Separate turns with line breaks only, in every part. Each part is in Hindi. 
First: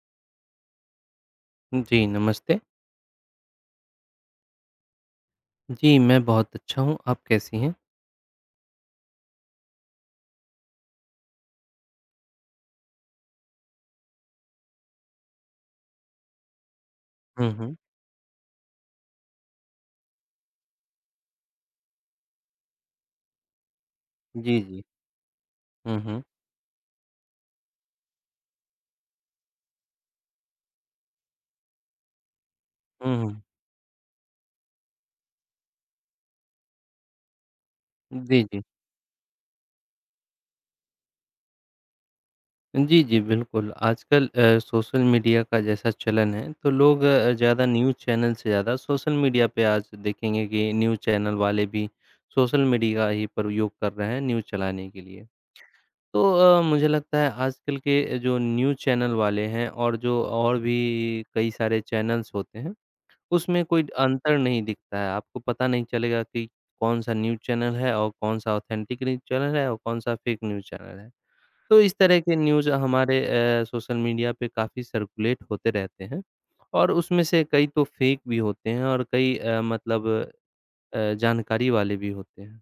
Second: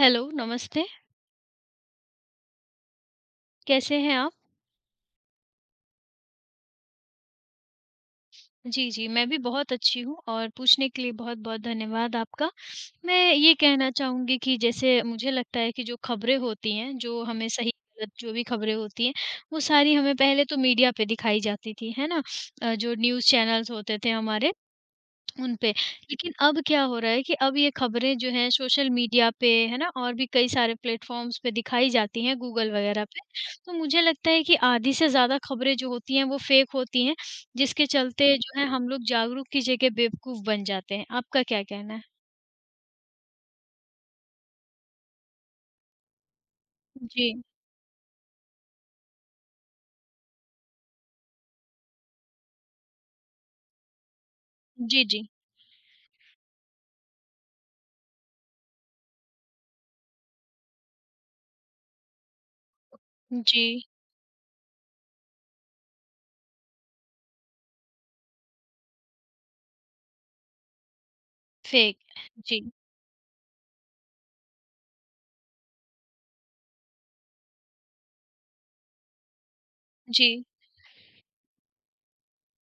हेलो, नमस्ते,
जी, नमस्ते।
कैसे हैं आप?
जी, मैं बहुत अच्छा हूँ, आप कैसी हैं?
जी, जी, मैं भी बहुत अच्छी हूँ और पूछने के लिए बहुत-बहुत धन्यवाद आपका। मैं ये कहना चाहूँगी कि जैसे मुझे लगता है कि जो खबरें होती हैं, जो हमें
हुँ, हुँ।
सही-गलत जो भी खबरें होती हैं, वो सारी हमें पहले तो मीडिया पे दिखाई जाती थी, है ना? जो न्यूज़ चैनल्स होते थे हमारे
जी, जी।
उन पे।
हुँ, हुँ।
लेकिन अब क्या हो रहा है कि अब ये खबरें जो हैं सोशल मीडिया पे, है ना? और भी कई सारे प्लेटफ़ॉर्म्स पे दिखाई जाती हैं, गूगल वगैरह
हुँ,
पे।
हुँ।
तो मुझे लगता है कि आधी से ज़्यादा खबरें जो होती हैं वो फ़ेक होती हैं, जिसके चलते
जी,
जो
जी।
है हम लोग जागरूक की जगह बेवकूफ़ बन जाते हैं। आपका क्या कहना है?
जी, जी, बिल्कुल। आजकल सोशल मीडिया का जैसा चलन है, तो लोग
जी।
ज़्यादा न्यूज़ चैनल से ज़्यादा सोशल मीडिया पे आज देखेंगे कि न्यूज़ चैनल वाले भी सोशल मीडिया ही प्रयोग कर रहे हैं न्यूज़ चलाने के
जी,
लिए।
जी।
तो मुझे लगता है आजकल के जो न्यूज़ चैनल वाले हैं और जो और भी कई सारे चैनल्स होते हैं उसमें कोई
जी,
अंतर नहीं दिखता है, आपको पता नहीं चलेगा कि कौन-सा न्यूज़ चैनल है और कौन-सा ऑथेंटिक न्यूज़ चैनल है और कौन-सा फ़ेक न्यूज़ चैनल है। तो इस
फ़ेक।
तरह के
जी,
न्यूज़ हमारे सोशल मीडिया पे काफ़ी सर्कुलेट होते रहते हैं और उसमें से कई तो फ़ेक भी होते हैं और कई मतलब
जी।
जानकारी वाले भी होते हैं।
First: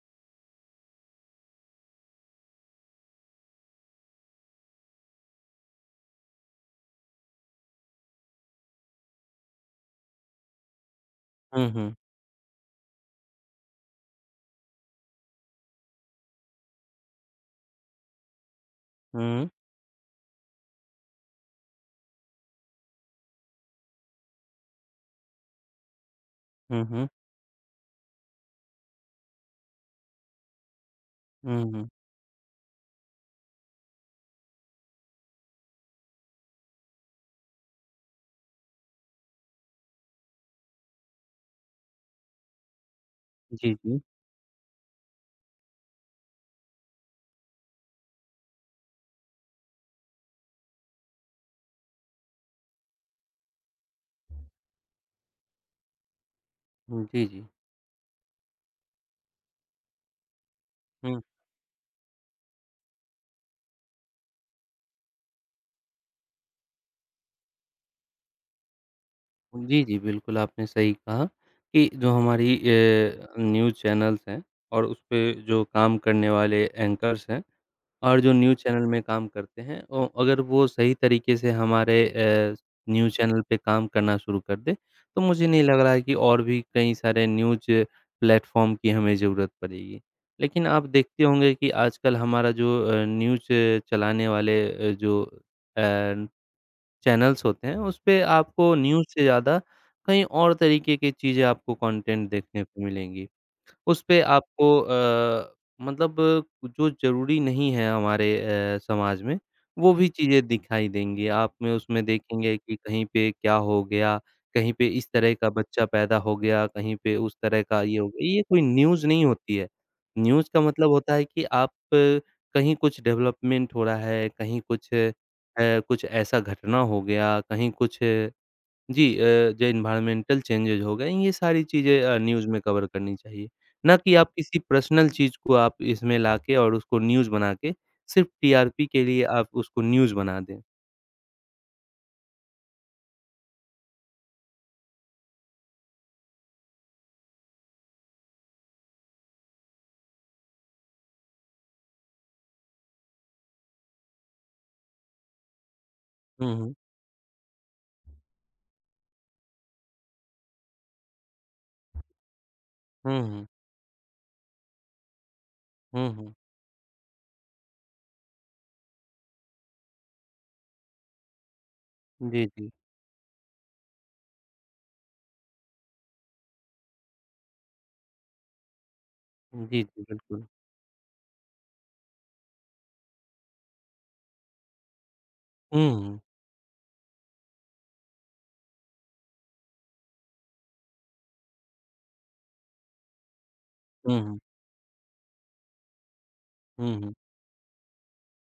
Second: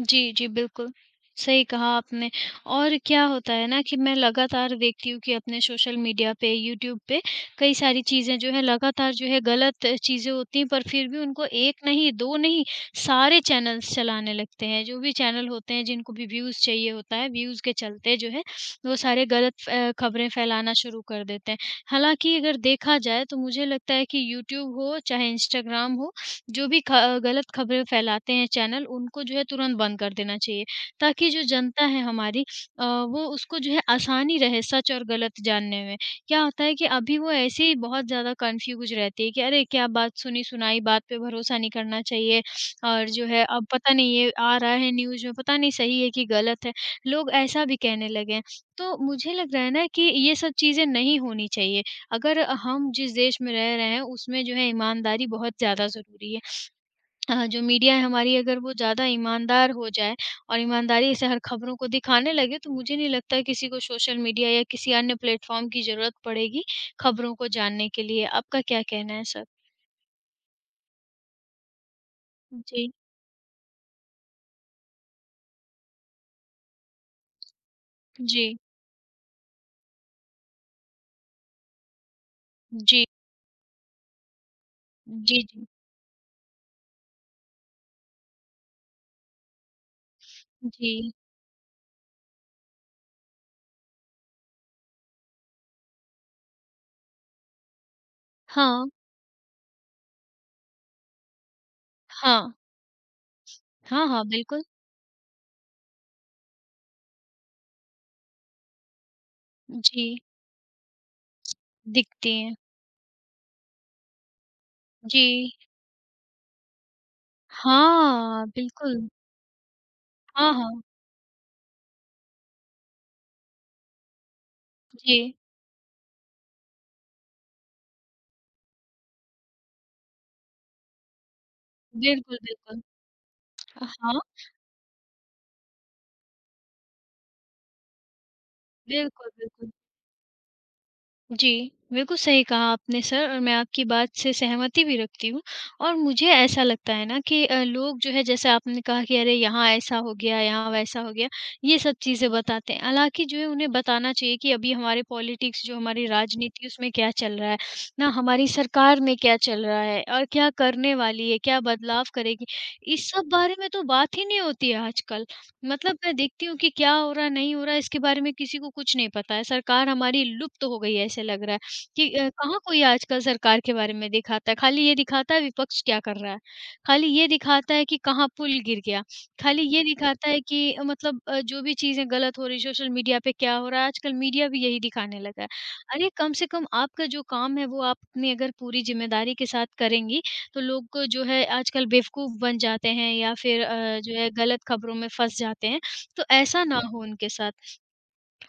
जी, जी, बिल्कुल। सही कहा आपने और क्या होता है ना कि मैं लगातार देखती हूँ कि अपने सोशल मीडिया पे, यूट्यूब पे कई सारी चीज़ें जो हैं लगातार जो है गलत चीज़ें होती हैं, पर फिर भी उनको
हुँ,
1
हुँ।
नहीं, 2 नहीं, सारे चैनल्स चलाने लगते हैं। जो भी चैनल होते हैं जिनको भी व्यूज़ चाहिए होता है, व्यूज़ के चलते जो है वो सारे
हुँ,
गलत फ खबरें फैलाना शुरू कर देते हैं। हालाँकि अगर देखा जाए तो मुझे लगता है कि यूट्यूब हो, चाहे इंस्टाग्राम हो जो भी
हुँ,
ख
हुँ,
गलत खबरें फैलाते हैं चैनल, उनको जो है तुरंत बंद कर देना चाहिए, ताकि जो
हुँ,
जनता
हुँ।
है हमारी वो उसको जो है आसानी रहे सच और गलत जानने में। क्या होता है कि अभी वो ऐसे ही बहुत ज़्यादा कन्फ्यूज़ रहती है कि अरे! क्या बात सुनी-सुनाई बात पे भरोसा नहीं करना चाहिए और जो है अब
जी,
पता
जी।
नहीं ये आ रहा है न्यूज़ में, पता नहीं सही है कि गलत है, लोग ऐसा भी कहने लगे हैं। तो मुझे लग रहा है ना कि ये सब चीज़ें नहीं होनी चाहिए। अगर हम जिस देश में रह रहे हैं, उसमें जो है ईमानदारी बहुत ज़्यादा ज़रूरी है।
जी, जी।
हाँ, जो मीडिया है हमारी अगर वो ज़्यादा ईमानदार हो जाए और ईमानदारी
हुँ।
से हर ख़बरों को दिखाने लगे, तो मुझे नहीं लगता है किसी को सोशल मीडिया या किसी अन्य प्लेटफ़ॉर्म की ज़रूरत पड़ेगी ख़बरों को जानने के लिए। आपका क्या कहना है सर?
जी, जी, बिल्कुल आपने सही कहा कि जो हमारी
जी,
न्यूज़ चैनल्स हैं और उसपे जो काम करने वाले एंकर्स हैं और जो न्यूज़
जी,
चैनल में काम करते हैं औ अगर वो सही तरीके से हमारे
जी,
न्यूज़ चैनल पे काम करना शुरू कर दें, तो
जी,
मुझे नहीं
जी,
लग रहा है कि और भी कई सारे न्यूज़ प्लेटफ़ॉर्म की हमें ज़रूरत पड़ेगी। लेकिन आप
जी।
देखते होंगे कि आजकल हमारा जो न्यूज़ चलाने वाले जो अ चैनल्स होते हैं, उसपे आपको
हाँ,
न्यूज़ से ज़्यादा कहीं और तरीके की चीज़ें आपको कंटेंट
हाँ,
देखने को मिलेंगी। उस
हाँ,
पे
हाँ, बिल्कुल।
आपको मतलब जो ज़रूरी नहीं है हमारे समाज में, वो
जी,
भी चीज़ें दिखाई देंगी। आप में उसमें
दिखती हैं।
देखेंगे कि कहीं पे क्या हो गया, कहीं पे इस तरह का
जी,
बच्चा पैदा हो गया, कहीं पे उस तरह का ये हो गया। ये
हाँ,
कोई
बिल्कुल।
न्यूज़ नहीं होती है। न्यूज़
हाँ,
का
हाँ।
मतलब होता है कि आप कहीं कुछ डेवलपमेंट हो रहा है, कहीं कुछ
जी,
कुछ ऐसा घटना हो गया, कहीं कुछ जो एनवायरमेंटल चेंजेज़ हो गए, ये सारी चीज़ें
बिल्कुल,
न्यूज़ में
बिल्कुल।
कवर करनी चाहिए। ना कि
हाँ,
आप किसी पर्सनल चीज़ को आप इसमें लाके और उसको न्यूज़ बना के सिर्फ़ टीआरपी के लिए
बिल्कुल,
आप
बिल्कुल।
उसको न्यूज़ बना दें।
जी, बिल्कुल सही कहा आपने सर और मैं आपकी बात से सहमति भी रखती हूँ और मुझे ऐसा लगता है ना कि लोग जो है जैसे आपने कहा कि अरे यहाँ ऐसा हो गया, यहाँ वैसा हो गया, ये सब चीज़ें बताते हैं। हालाँकि जो है उन्हें बताना चाहिए कि अभी हमारे पॉलिटिक्स जो हमारी
हुँ,
राजनीति
हुँ।
उसमें क्या चल रहा है, ना हमारी सरकार में क्या चल रहा है और क्या करने वाली है, क्या बदलाव करेगी, इस
हुँ,
सब
हुँ।
बारे में तो बात ही नहीं होती है आजकल। मतलब
हुँ,
मैं
हुँ।
देखती हूँ कि क्या हो रहा है, नहीं हो रहा है, इसके बारे में किसी को कुछ नहीं पता है। सरकार हमारी लुप्त हो गई है, ऐसे लग रहा है कि
जी,
कहाँ
जी।
कोई आजकल सरकार के बारे में दिखाता है। खाली ये दिखाता है विपक्ष क्या कर रहा है, खाली ये दिखाता है कि कहाँ पुल गिर गया, खाली
जी,
ये
जी,
दिखाता है
बिल्कुल।
कि मतलब जो भी चीज़ें गलत हो रही हैं, सोशल मीडिया पे क्या हो रहा है, आजकल मीडिया भी यही दिखाने लगा है।
हुँ,
अरे,
हुँ।
कम से कम आपका जो काम है, वो आप अपनी अगर पूरी ज़िम्मेदारी के साथ करेंगी, तो लोग जो है आजकल बेवकूफ़ बन जाते हैं या फिर जो
हुँ,
है
हुँ।
गलत खबरों में फँस जाते हैं। तो ऐसा ना
हुँ,
हो
हुँ।
उनके साथ।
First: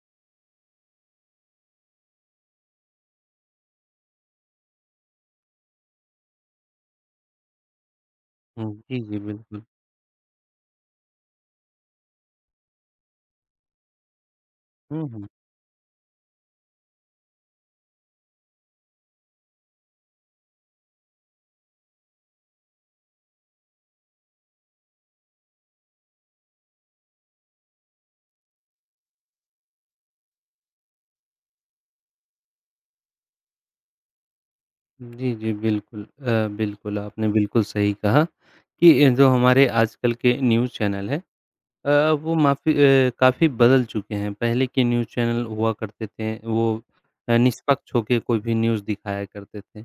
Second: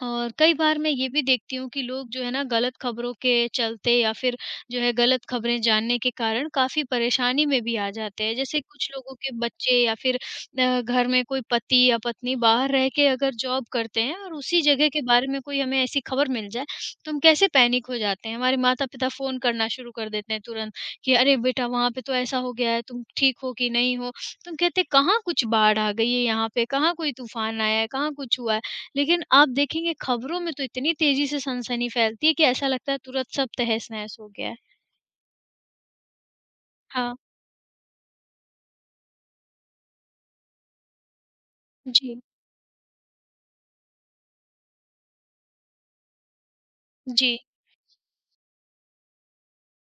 और कई बार मैं ये भी देखती हूँ कि लोग जो है ना गलत ख़बरों के चलते या फिर जो है गलत ख़बरें जानने के कारण काफ़ी परेशानी में भी आ जाते हैं। जैसे
हुँ,
कुछ
जी,
लोगों
जी,
के
बिल्कुल।
बच्चे या फिर घर में कोई पति या पत्नी बाहर रह के अगर जॉब करते हैं और उसी जगह के
हुँ, हुँ।
बारे में कोई हमें ऐसी ख़बर मिल जाए, तो हम कैसे पैनिक हो जाते हैं। हमारे माता-पिता फ़ोन करना शुरू कर देते हैं तुरंत कि अरे बेटा वहाँ पे तो ऐसा हो गया है, तुम ठीक हो कि नहीं हो? तो हम कहते हैं कहाँ कुछ बाढ़ आ गई है यहाँ पे, कहाँ कोई तूफ़ान आया है, कहाँ कुछ हुआ है। लेकिन आप देखेंगे खबरों में तो इतनी तेज़ी से सनसनी फैलती है कि ऐसा लगता है तुरंत सब तहस-नहस हो गया है।
जी, जी, बिल्कुल। बिल्कुल,
हाँ,
आपने बिल्कुल सही कहा कि जो हमारे आजकल के न्यूज़ चैनल हैं अ,
जी,
वो काफ़ी बदल चुके हैं। पहले के न्यूज़ चैनल हुआ करते थे, वो
जी।
निष्पक्ष होके कोई भी न्यूज़ दिखाया करते थे।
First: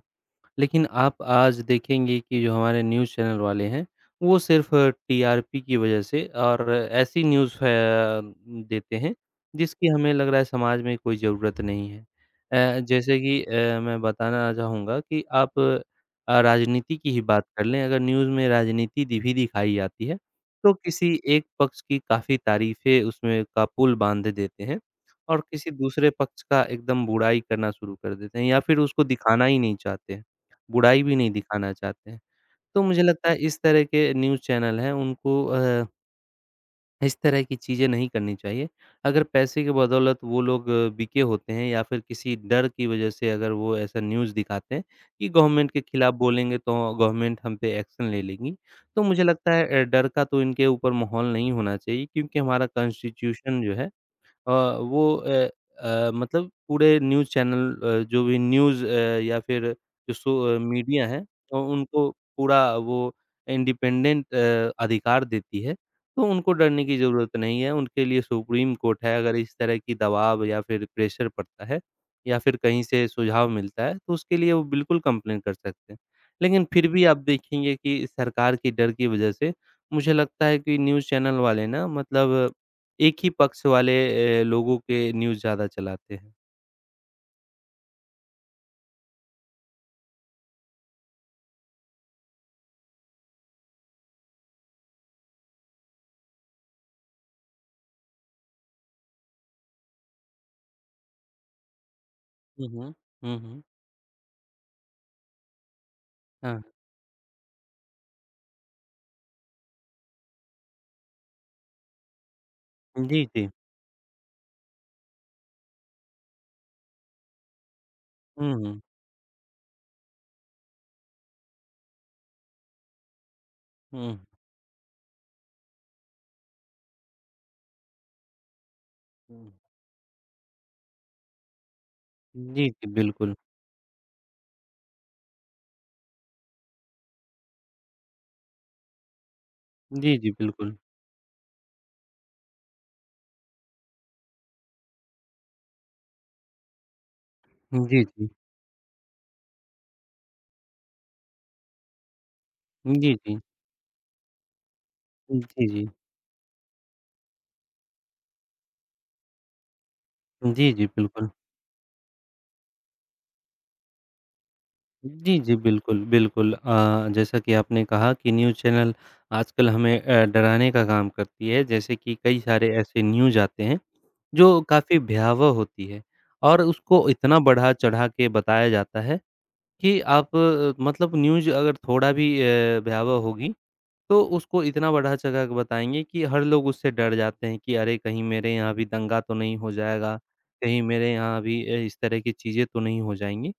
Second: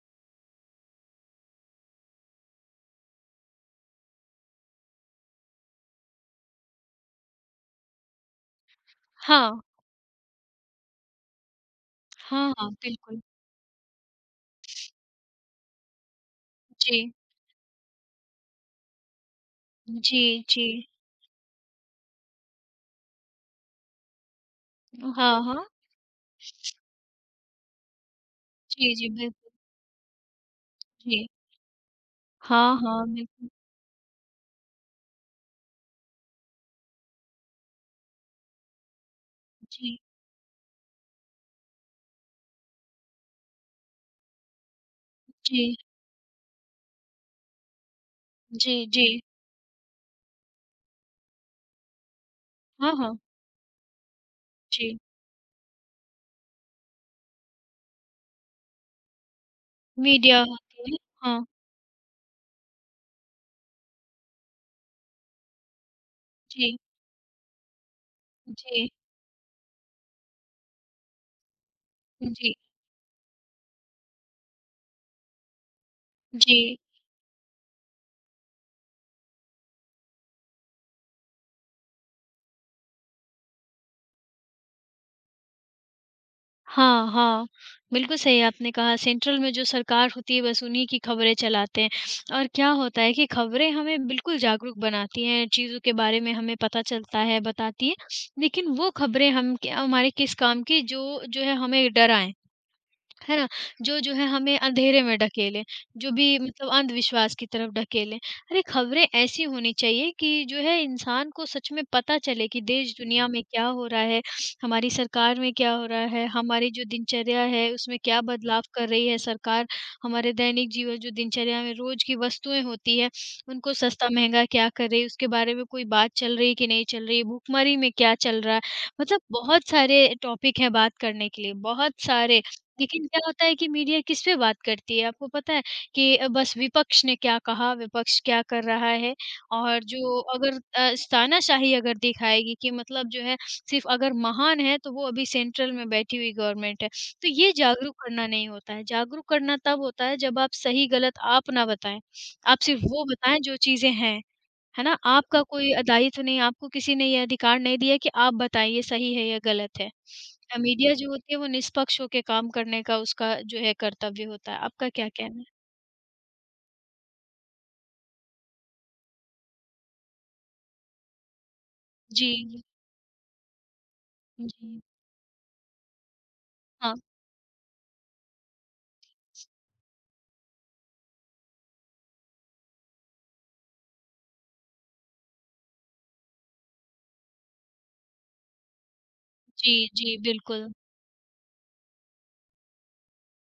लेकिन आप आज देखेंगे कि जो हमारे न्यूज़ चैनल वाले हैं, वो सिर्फ़ टीआरपी की वजह से और ऐसी न्यूज़ फ़ै देते हैं,
हाँ,
जिसकी हमें लग रहा है समाज में कोई ज़रूरत नहीं है।
हाँ, हाँ,
जैसे
बिल्कुल।
कि मैं बताना चाहूँगा कि आप राजनीति की
जी,
ही बात कर लें, अगर न्यूज़ में राजनीति दि भी दिखाई जाती है,
जी, जी।
तो किसी एक पक्ष की काफ़ी तारीफ़ें उसमें का पुल बाँध देते हैं और
हाँ, हाँ।
किसी दूसरे पक्ष का एकदम बुराई करना शुरू कर देते हैं या फिर
जी,
उसको
जी,
दिखाना
बिल्कुल,
ही नहीं चाहते। बुराई भी
जी।
नहीं दिखाना चाहते हैं।
हाँ,
तो मुझे
हाँ,
लगता है
बिल्कुल।
इस तरह के न्यूज़ चैनल हैं उनको इस तरह की चीज़ें नहीं करनी चाहिए। अगर पैसे की
जी,
बदौलत वो लोग बिके होते हैं या फिर किसी डर की वज़ह से अगर वो ऐसा न्यूज़ दिखाते हैं कि गवर्नमेंट
जी,
के खिलाफ बोलेंगे तो गवर्नमेंट हम पे एक्शन ले लेगी।
जी,
तो
जी।
मुझे लगता है डर का तो इनके ऊपर माहौल नहीं होना चाहिए क्योंकि हमारा
हाँ, हाँ,
कॉन्स्टिट्यूशन जो है अ,
जी।
वो मतलब पूरे न्यूज़ चैनल जो भी न्यूज़ या फिर जो
मीडिया
सो
होती है।
मीडिया है
हाँ,
उनको पूरा वो इंडिपेंडेंट अधिकार देती है, तो उनको
जी,
डरने की ज़रूरत नहीं है, उनके लिए सुप्रीम
जी,
कोर्ट है, अगर इस तरह की दबाव या फिर प्रेशर पड़ता है या फिर
जी,
कहीं से सुझाव मिलता है, तो उसके लिए वो बिल्कुल कंप्लेन कर सकते हैं।
जी।
लेकिन फिर भी आप देखेंगे कि सरकार के डर की वजह से मुझे लगता है कि न्यूज़ चैनल वाले ना मतलब एक ही पक्ष वाले लोगों के न्यूज़ ज़्यादा चलाते हैं।
हाँ, हाँ। बिल्कुल सही आपने कहा सेंट्रल में जो सरकार होती है बस उन्हीं की खबरें चलाते हैं। और क्या होता है कि खबरें हमें बिल्कुल जागरूक बनाती हैं, चीज़ों के बारे में हमें पता चलता है, बताती हैं। लेकिन वो खबरें हम क हमारे किस काम की जो जो है हमें डराएँ।
हुँ, हुँ।
है ना?
हुँ,
जो है हमें अंधेरे में ढकेले, जो भी
हाँ।
मतलब अंधविश्वास की तरफ ढकेले। अरे! खबरें ऐसी होनी चाहिए कि जो है इंसान को सच में पता चले कि
जी,
देश-दुनिया में
जी।
क्या हो रहा है, हमारी सरकार में क्या हो रहा है, हमारी जो दिनचर्या है उसमें क्या बदलाव
हुँ।
कर रही है सरकार, हमारे दैनिक जीवन जो दिनचर्या में रोज़ की वस्तुएँ होती है, उनको
हुँ, हुँ,
सस्ता-महँगा क्या कर रही है, उसके बारे में कोई बात चल रही है कि नहीं चल रही है, भुखमरी में क्या चल रहा है। मतलब
हुँ।
बहुत सारे टॉपिक हैं बात करने के लिए, बहुत सारे।
जी, जी,
लेकिन क्या
बिल्कुल।
होता है कि मीडिया किस पे बात करती है, आपको पता है कि बस विपक्ष ने क्या कहा, विपक्ष क्या कर रहा है और
जी,
जो
जी,
अगर
बिल्कुल।
तानाशाही अगर दिखाएगी कि मतलब जो है सिर्फ़ अगर महान है, तो वो अभी सेंट्रल में बैठी हुई गवर्नमेंट है। तो ये जागरूक
जी,
करना
जी।
नहीं होता है, जागरूक करना तब होता है जब आप सही-गलत आप ना बताएँ, आप सिर्फ़ वो
जी, जी।
बताएँ जो चीज़ें हैं। है ना? आपका
जी,
कोई
जी।
दायित्व नहीं, आपको किसी ने ये अधिकार नहीं दिया कि आप बताइए सही है या गलत है।
जी, जी,
मीडिया जो
बिल्कुल।
होती है वो निष्पक्ष होके काम करने का उसका जो है कर्तव्य होता है। आपका क्या
जी,
कहना है?
जी, बिल्कुल, बिल्कुल। जैसा कि आपने कहा कि न्यूज़ चैनल आजकल हमें डराने का काम करती है, जैसे कि
जी,
कई
जी।
सारे ऐसे न्यूज़ आते हैं, जो
जी।
काफ़ी भयावह होती है और
हाँ।
उसको इतना बढ़ा-चढ़ा के बताया जाता है कि आप मतलब न्यूज़ अगर थोड़ा भी भयावह होगी, तो उसको इतना बढ़ा-चढ़ा के बताएँगे कि हर लोग उससे डर जाते हैं कि अरे! कहीं मेरे यहाँ भी दंगा तो नहीं हो
जी,
जाएगा,
जी, बिल्कुल।
कहीं मेरे यहाँ भी इस तरह की चीज़ें तो नहीं हो जाएँगी।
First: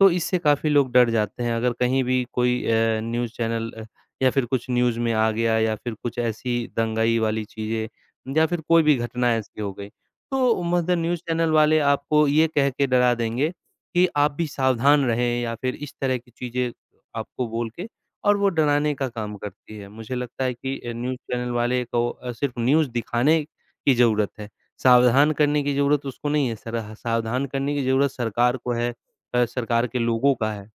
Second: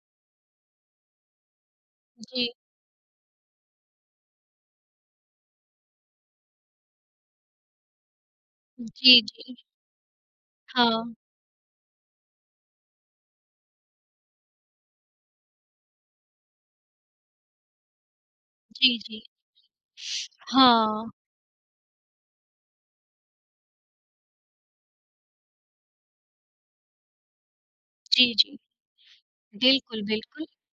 तो इससे काफ़ी लोग डर जाते हैं, अगर कहीं भी
जी।
कोई न्यूज़ चैनल या फिर कुछ न्यूज़ में आ गया या फिर कुछ ऐसी दंगाई वाली चीज़ें या फिर कोई भी
जी,
घटना
जी।
ऐसी हो गई, तो मतलब
हाँ।
न्यूज़ चैनल वाले आपको ये कह के डरा देंगे कि आप भी सावधान रहें या फिर इस तरह की चीज़ें आपको बोल के और वो डराने
जी,
का
जी।
काम करती है। मुझे लगता है कि
हाँ।
न्यूज़ चैनल वाले को सिर्फ़ न्यूज़ दिखाने की ज़रूरत है, सावधान करने की ज़रूरत उसको नहीं है, सरा सावधान करने की ज़रूरत
जी,
सरकार
जी।
को है सरकार के
बिल्कुल,
लोगों
बिल्कुल।
का है।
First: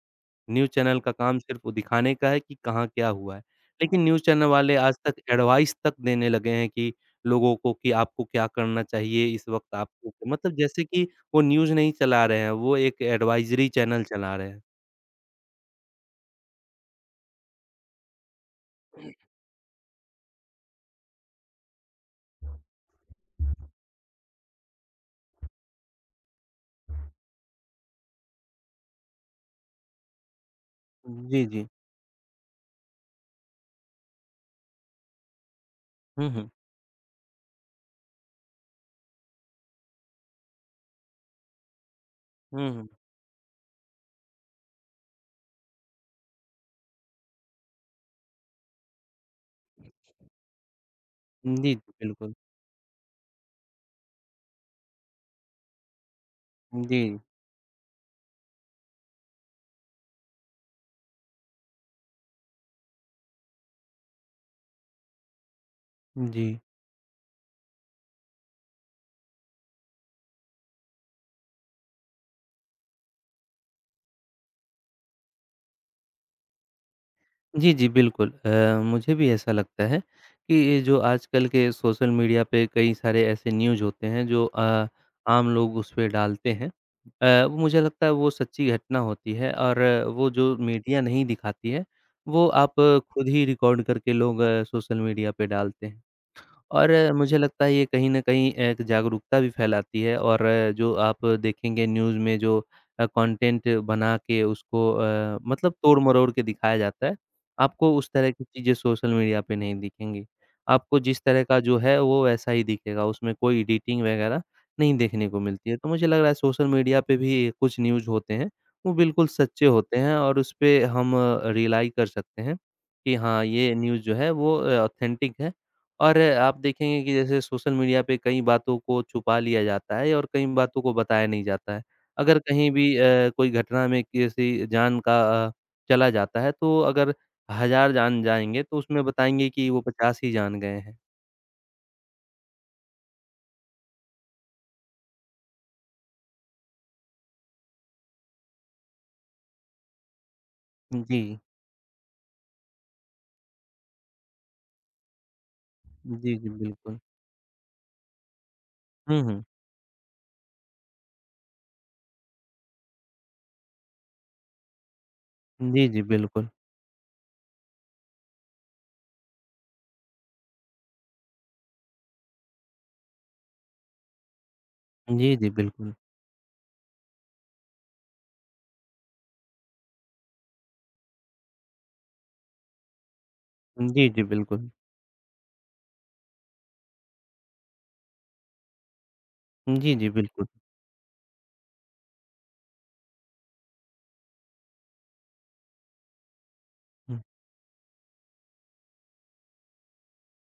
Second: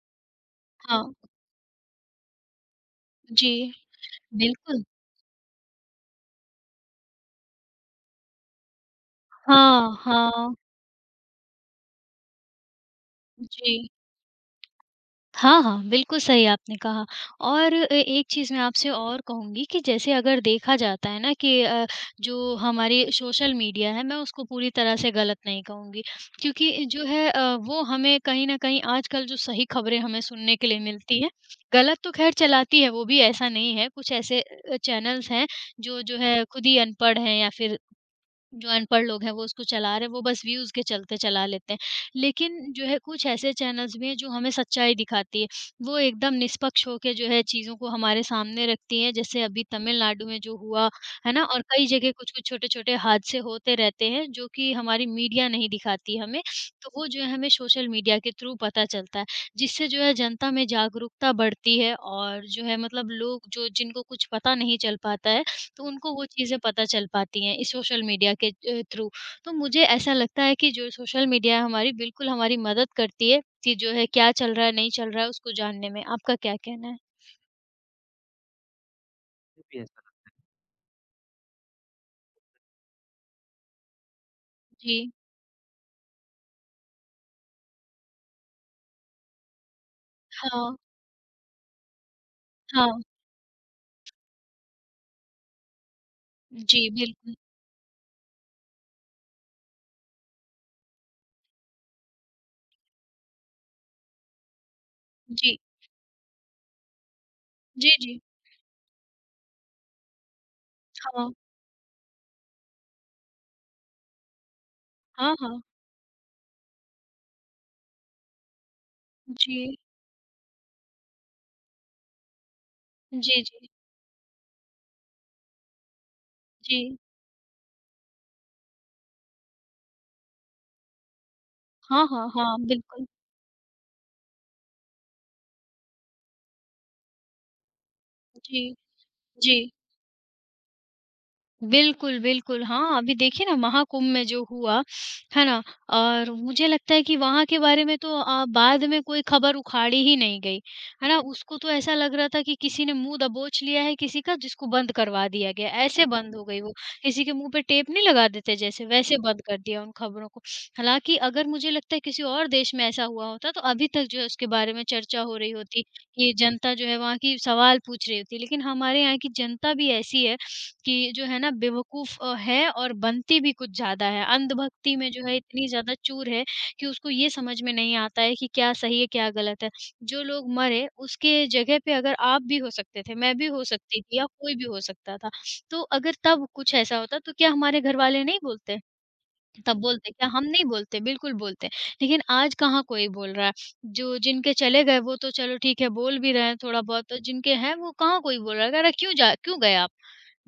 न्यूज़ चैनल का
हाँ।
काम सिर्फ़ वो दिखाने का है कि कहाँ क्या हुआ है।
जी।
लेकिन न्यूज़ चैनल वाले
बिल्कुल।
आज तक एडवाइस तक देने लगे हैं कि लोगों को कि आपको क्या करना चाहिए इस वक़्त
हाँ,
आपको मतलब
हाँ।
जैसे कि वो न्यूज़ नहीं चला रहे हैं, वो एक एडवाइज़री
जी।
चैनल चला रहे हैं।
हाँ, हाँ, बिल्कुल सही आपने कहा और एक चीज़ मैं आपसे और कहूँगी कि जैसे अगर देखा जाता है ना कि जो हमारी सोशल मीडिया है, मैं उसको पूरी तरह से गलत नहीं कहूँगी क्योंकि जो है वो हमें कहीं न कहीं आजकल जो सही खबरें हमें सुनने के लिए मिलती हैं,
जी, जी।
गलत तो ख़ैर चलाती है, वो भी ऐसा नहीं है, कुछ ऐसे चैनल्स हैं जो
हुँ,
है
हुँ।
खुद ही अनपढ़ हैं या फिर जो अनपढ़ लोग हैं वो उसको चला रहे हैं, वो बस व्यूज़ के चलते चला लेते हैं।
हुँ,
लेकिन जो
हुँ।
है कुछ ऐसे चैनल्स भी हैं जो हमें सच्चाई दिखाती है। वो एकदम निष्पक्ष होके जो है चीज़ों को हमारे सामने रखती हैं। जैसे अभी तमिलनाडु में जो हुआ, है ना?
जी,
और
जी,
कई जगह
बिल्कुल।
कुछ-कुछ छोटे-छोटे हादसे होते रहते हैं जो कि हमारी मीडिया नहीं दिखाती हमें। तो
जी,
वो जो है हमें सोशल मीडिया के थ्रू पता चलता है, जिससे जो है जनता में जागरूकता बढ़ती है और जो है मतलब लोग जो जिनको कुछ पता नहीं चल पाता है तो उनको वो
जी।
चीज़ें पता चल पाती हैं इस सोशल मीडिया के थ्रू। तो मुझे ऐसा लगता है कि जो सोशल मीडिया है हमारी बिल्कुल हमारी मदद करती है कि जो है क्या चल रहा है, नहीं चल रहा है उसको जानने में। आपका क्या कहना है?
जी, जी, बिल्कुल। मुझे भी ऐसा लगता है कि ये जो आजकल के सोशल मीडिया पे कई सारे ऐसे न्यूज़ होते हैं जो
जी।
आम लोग उस पे डालते हैं। वो मुझे लगता है वो सच्ची घटना होती है और वो जो
हाँ,
मीडिया नहीं दिखाती है, वो आप
हाँ।
खुद ही रिकॉर्ड करके लोग सोशल मीडिया पे डालते हैं।
जी,
और
बिल्कुल।
मुझे लगता है ये कहीं न कहीं एक जागरूकता भी फैलाती है और जो आप देखेंगे न्यूज़ में जो कंटेंट बना के उसको
जी।
मतलब तोड़-मरोड़ के दिखाया जाता है, आपको
जी,
उस
जी।
तरह की चीज़ें सोशल मीडिया पे नहीं दिखेंगी। आपको जिस
हाँ।
तरह का जो है वो वैसा ही दिखेगा, उसमें कोई एडिटिंग वगैरह नहीं देखने
हाँ,
को
हाँ।
मिलती है। तो मुझे लग रहा है सोशल मीडिया पे भी कुछ न्यूज़ होते हैं, वो बिल्कुल सच्चे
जी।
होते हैं और उसपे हम रिलाई कर सकते हैं कि
जी,
हाँ,
जी।
ये न्यूज़ जो है वो ऑथेंटिक है और आप
जी।
देखेंगे कि जैसे सोशल मीडिया पे कई बातों को छुपा लिया जाता है और कई बातों को बताया नहीं जाता है।
हाँ, हाँ,
अगर
हाँ।
कहीं भी
बिल्कुल।
कोई घटना में किसी जान का अ, चला जाता है तो अगर 1,000 जान जाएँगे
जी,
तो उसमें बताएँगे
जी।
कि वो 50 ही जान गए हैं।
बिल्कुल, बिल्कुल। हाँ, अभी देखिए ना महाकुंभ में जो हुआ, है ना? और मुझे लगता है कि वहाँ के बारे में तो बाद में कोई खबर उखाड़ी ही नहीं गई, है ना?
जी।
उसको तो ऐसा लग रहा था कि किसी ने मुँह दबोच लिया है किसी का जिसको बंद करवा दिया गया, ऐसे
जी,
बंद हो
जी,
गई वो।
बिल्कुल।
किसी के मुँह पे टेप नहीं लगा देते जैसे, वैसे
हुँ,
बंद
हुँ।
कर दिया उन खबरों को। हालाँकि अगर मुझे लगता है किसी और देश में ऐसा हुआ होता तो अभी तक जो है उसके बारे में चर्चा हो रही होती,
जी, जी,
कि
बिल्कुल।
जनता जो है वहाँ की सवाल पूछ रही होती। लेकिन हमारे यहाँ की जनता भी ऐसी है कि जो है ना बेवकूफ़ है और बनती भी कुछ ज़्यादा है। अंधभक्ति में जो है
जी, जी,
इतनी
बिल्कुल।
ज़्यादा चूर है कि उसको ये समझ में नहीं आता है कि क्या सही है, क्या गलत है। जो लोग मरे उसके जगह पे अगर आप भी हो सकते थे, मैं भी हो सकती
जी,
थी
जी,
या कोई भी
बिल्कुल।
हो सकता था। तो अगर तब कुछ ऐसा होता तो क्या हमारे घरवाले नहीं बोलते? तब
जी, जी,
बोलते क्या हम
बिल्कुल।
नहीं बोलते, बिल्कुल बोलते। लेकिन आज कहाँ कोई बोल रहा है। जो जिनके चले गए वो तो चलो ठीक है बोल भी रहे हैं थोड़ा बहुत, तो
हुँ।
जिनके हैं वो कहाँ कोई बोल रहा है, कह रहा है क्यों गए आप?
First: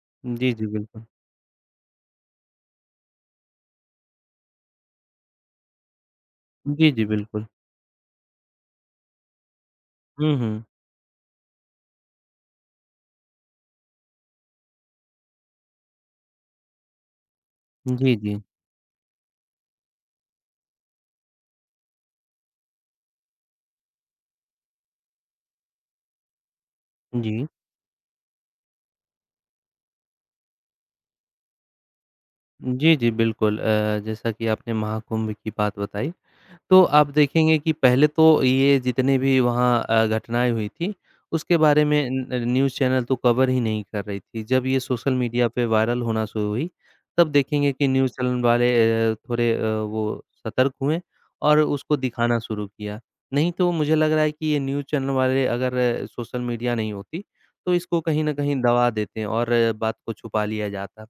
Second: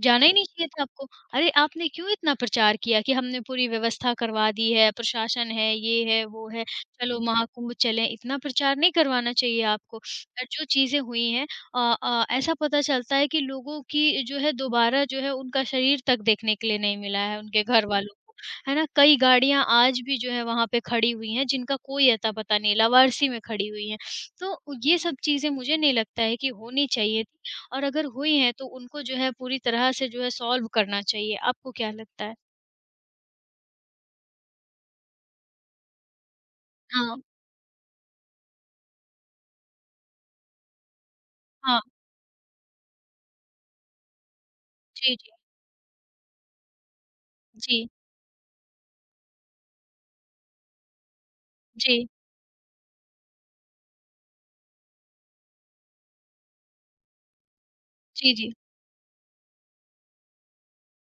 जाना ही नहीं
जी, जी,
चाहिए था
बिल्कुल।
आपको। अरे, आपने क्यों इतना प्रचार किया कि हमने पूरी व्यवस्था करवा दी है, प्रशासन है, ये है, वो है,
जी, जी,
चलो
बिल्कुल।
महाकुंभ चलें, इतना प्रचार नहीं करवाना चाहिए आपको।
हुँ,
और
हुँ।
जो चीज़ें हुई हैं ऐसा पता चलता है कि लोगों की जो है दोबारा जो है उनका शरीर तक देखने के लिए नहीं मिला है, उनके घरवालों
जी,
को,
जी।
है ना? कई गाड़ियाँ आज भी जो है वहाँ पे खड़ी हुई हैं, जिनका कोई अता पता नहीं, लवारसी में खड़ी हुई हैं। तो ये सब चीज़ें मुझे नहीं लगता है कि होनी चाहिए थी।
जी।
और अगर हुई हैं तो उनको जो है पूरी तरह से जो है सॉल्व करना चाहिए। आपको क्या लगता है?
जी, जी, बिल्कुल। जैसा कि आपने महाकुंभ की बात बताई, तो आप
हाँ,
देखेंगे कि पहले तो ये जितने भी वहाँ घटनाएँ हुई थी, उसके
हाँ।
बारे में न न न्यूज़ चैनल तो कवर ही नहीं कर रही थी। जब ये सोशल
जी, जी।
मीडिया पे वायरल होना शुरू हुई, तब देखेंगे कि
जी,
न्यूज़ चैनल वाले थोड़े वो सतर्क हुए और उसको
जी।
दिखाना शुरू किया। नहीं तो मुझे लग रहा है कि ये न्यूज़ चैनल वाले अगर सोशल मीडिया नहीं होती, तो इसको कहीं न
जी, जी।
कहीं दबा देते और बात को छुपा लिया जाता।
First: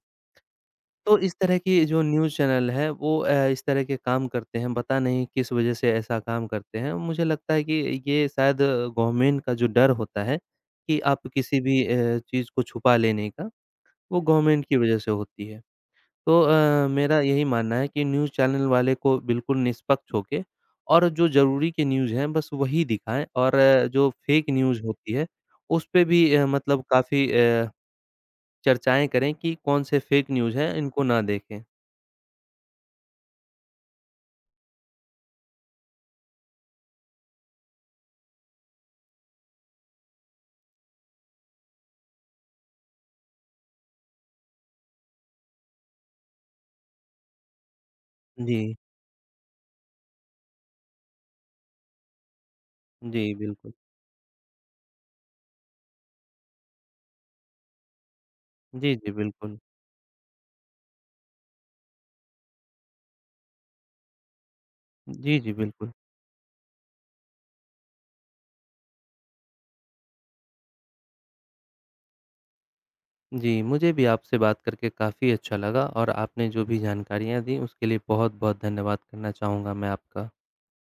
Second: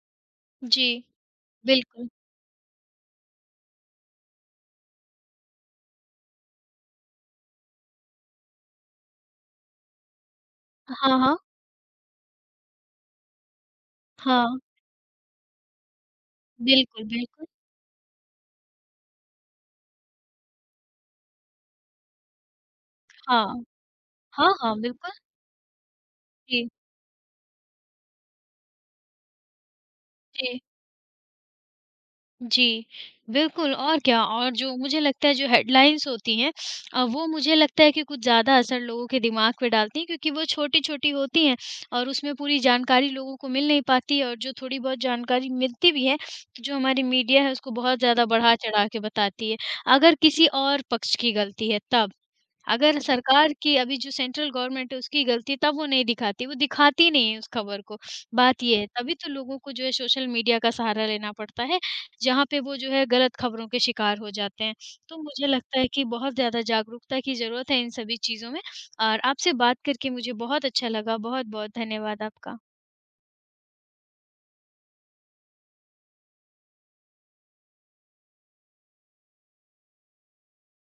जी,
तो इस तरह की जो
बिल्कुल।
न्यूज़ चैनल है वो इस तरह के काम करते हैं, पता नहीं किस वजह से ऐसा काम करते हैं। मुझे लगता है कि ये शायद गवर्नमेंट का जो डर होता है कि
हाँ,
आप
हाँ।
किसी भी चीज़ को छुपा लेने का, वो
हाँ,
गवर्नमेंट की वजह से होती है। तो
बिल्कुल,
मेरा यही
बिल्कुल।
मानना है कि न्यूज़ चैनल वाले को बिल्कुल निष्पक्ष होके और जो ज़रूरी की न्यूज़ हैं बस वही दिखाएँ
हाँ।
और जो फ़ेक
हाँ, हाँ,
न्यूज़
बिल्कुल।
होती है, उस पे भी
जी,
मतलब काफ़ी चर्चाएँ करें कि कौन से फ़ेक न्यूज़
जी।
हैं, इनको ना देखें।
जी, बिल्कुल और क्या और जो मुझे लगता है जो हेडलाइन्स होती हैं वो मुझे लगता है कि कुछ ज़्यादा असर लोगों के दिमाग पे डालती हैं क्योंकि वो छोटी-छोटी होती हैं और उसमें पूरी जानकारी लोगों को मिल नहीं पाती और जो थोड़ी बहुत जानकारी मिलती भी है, तो जो हमारी मीडिया है उसको बहुत ज़्यादा
जी।
बढ़ा-चढ़ा के बताती है, अगर किसी और पक्ष की गलती है तब। अगर
जी,
सरकार
बिल्कुल।
की अभी जो सेंट्रल गवर्नमेंट है उसकी गलती तब वो नहीं दिखाती, वो दिखाती नहीं है उस खबर को, बात ये है।
जी, जी,
तभी तो
बिल्कुल।
लोगों को जो है सोशल मीडिया का सहारा लेना पड़ता है, जहाँ पे वो जो है गलत खबरों के शिकार हो जाते हैं। तो
जी,
मुझे
जी,
लगता है
बिल्कुल।
कि बहुत ज़्यादा जागरूकता की ज़रूरत है इन सभी चीज़ों में और आपसे बात करके मुझे बहुत अच्छा लगा। बहुत-बहुत धन्यवाद आपका।
जी, मुझे भी आपसे बात करके काफ़ी अच्छा लगा और आपने जो भी जानकारियाँ दी, उसके लिए बहुत-बहुत धन्यवाद करना चाहूँगा मैं आपका।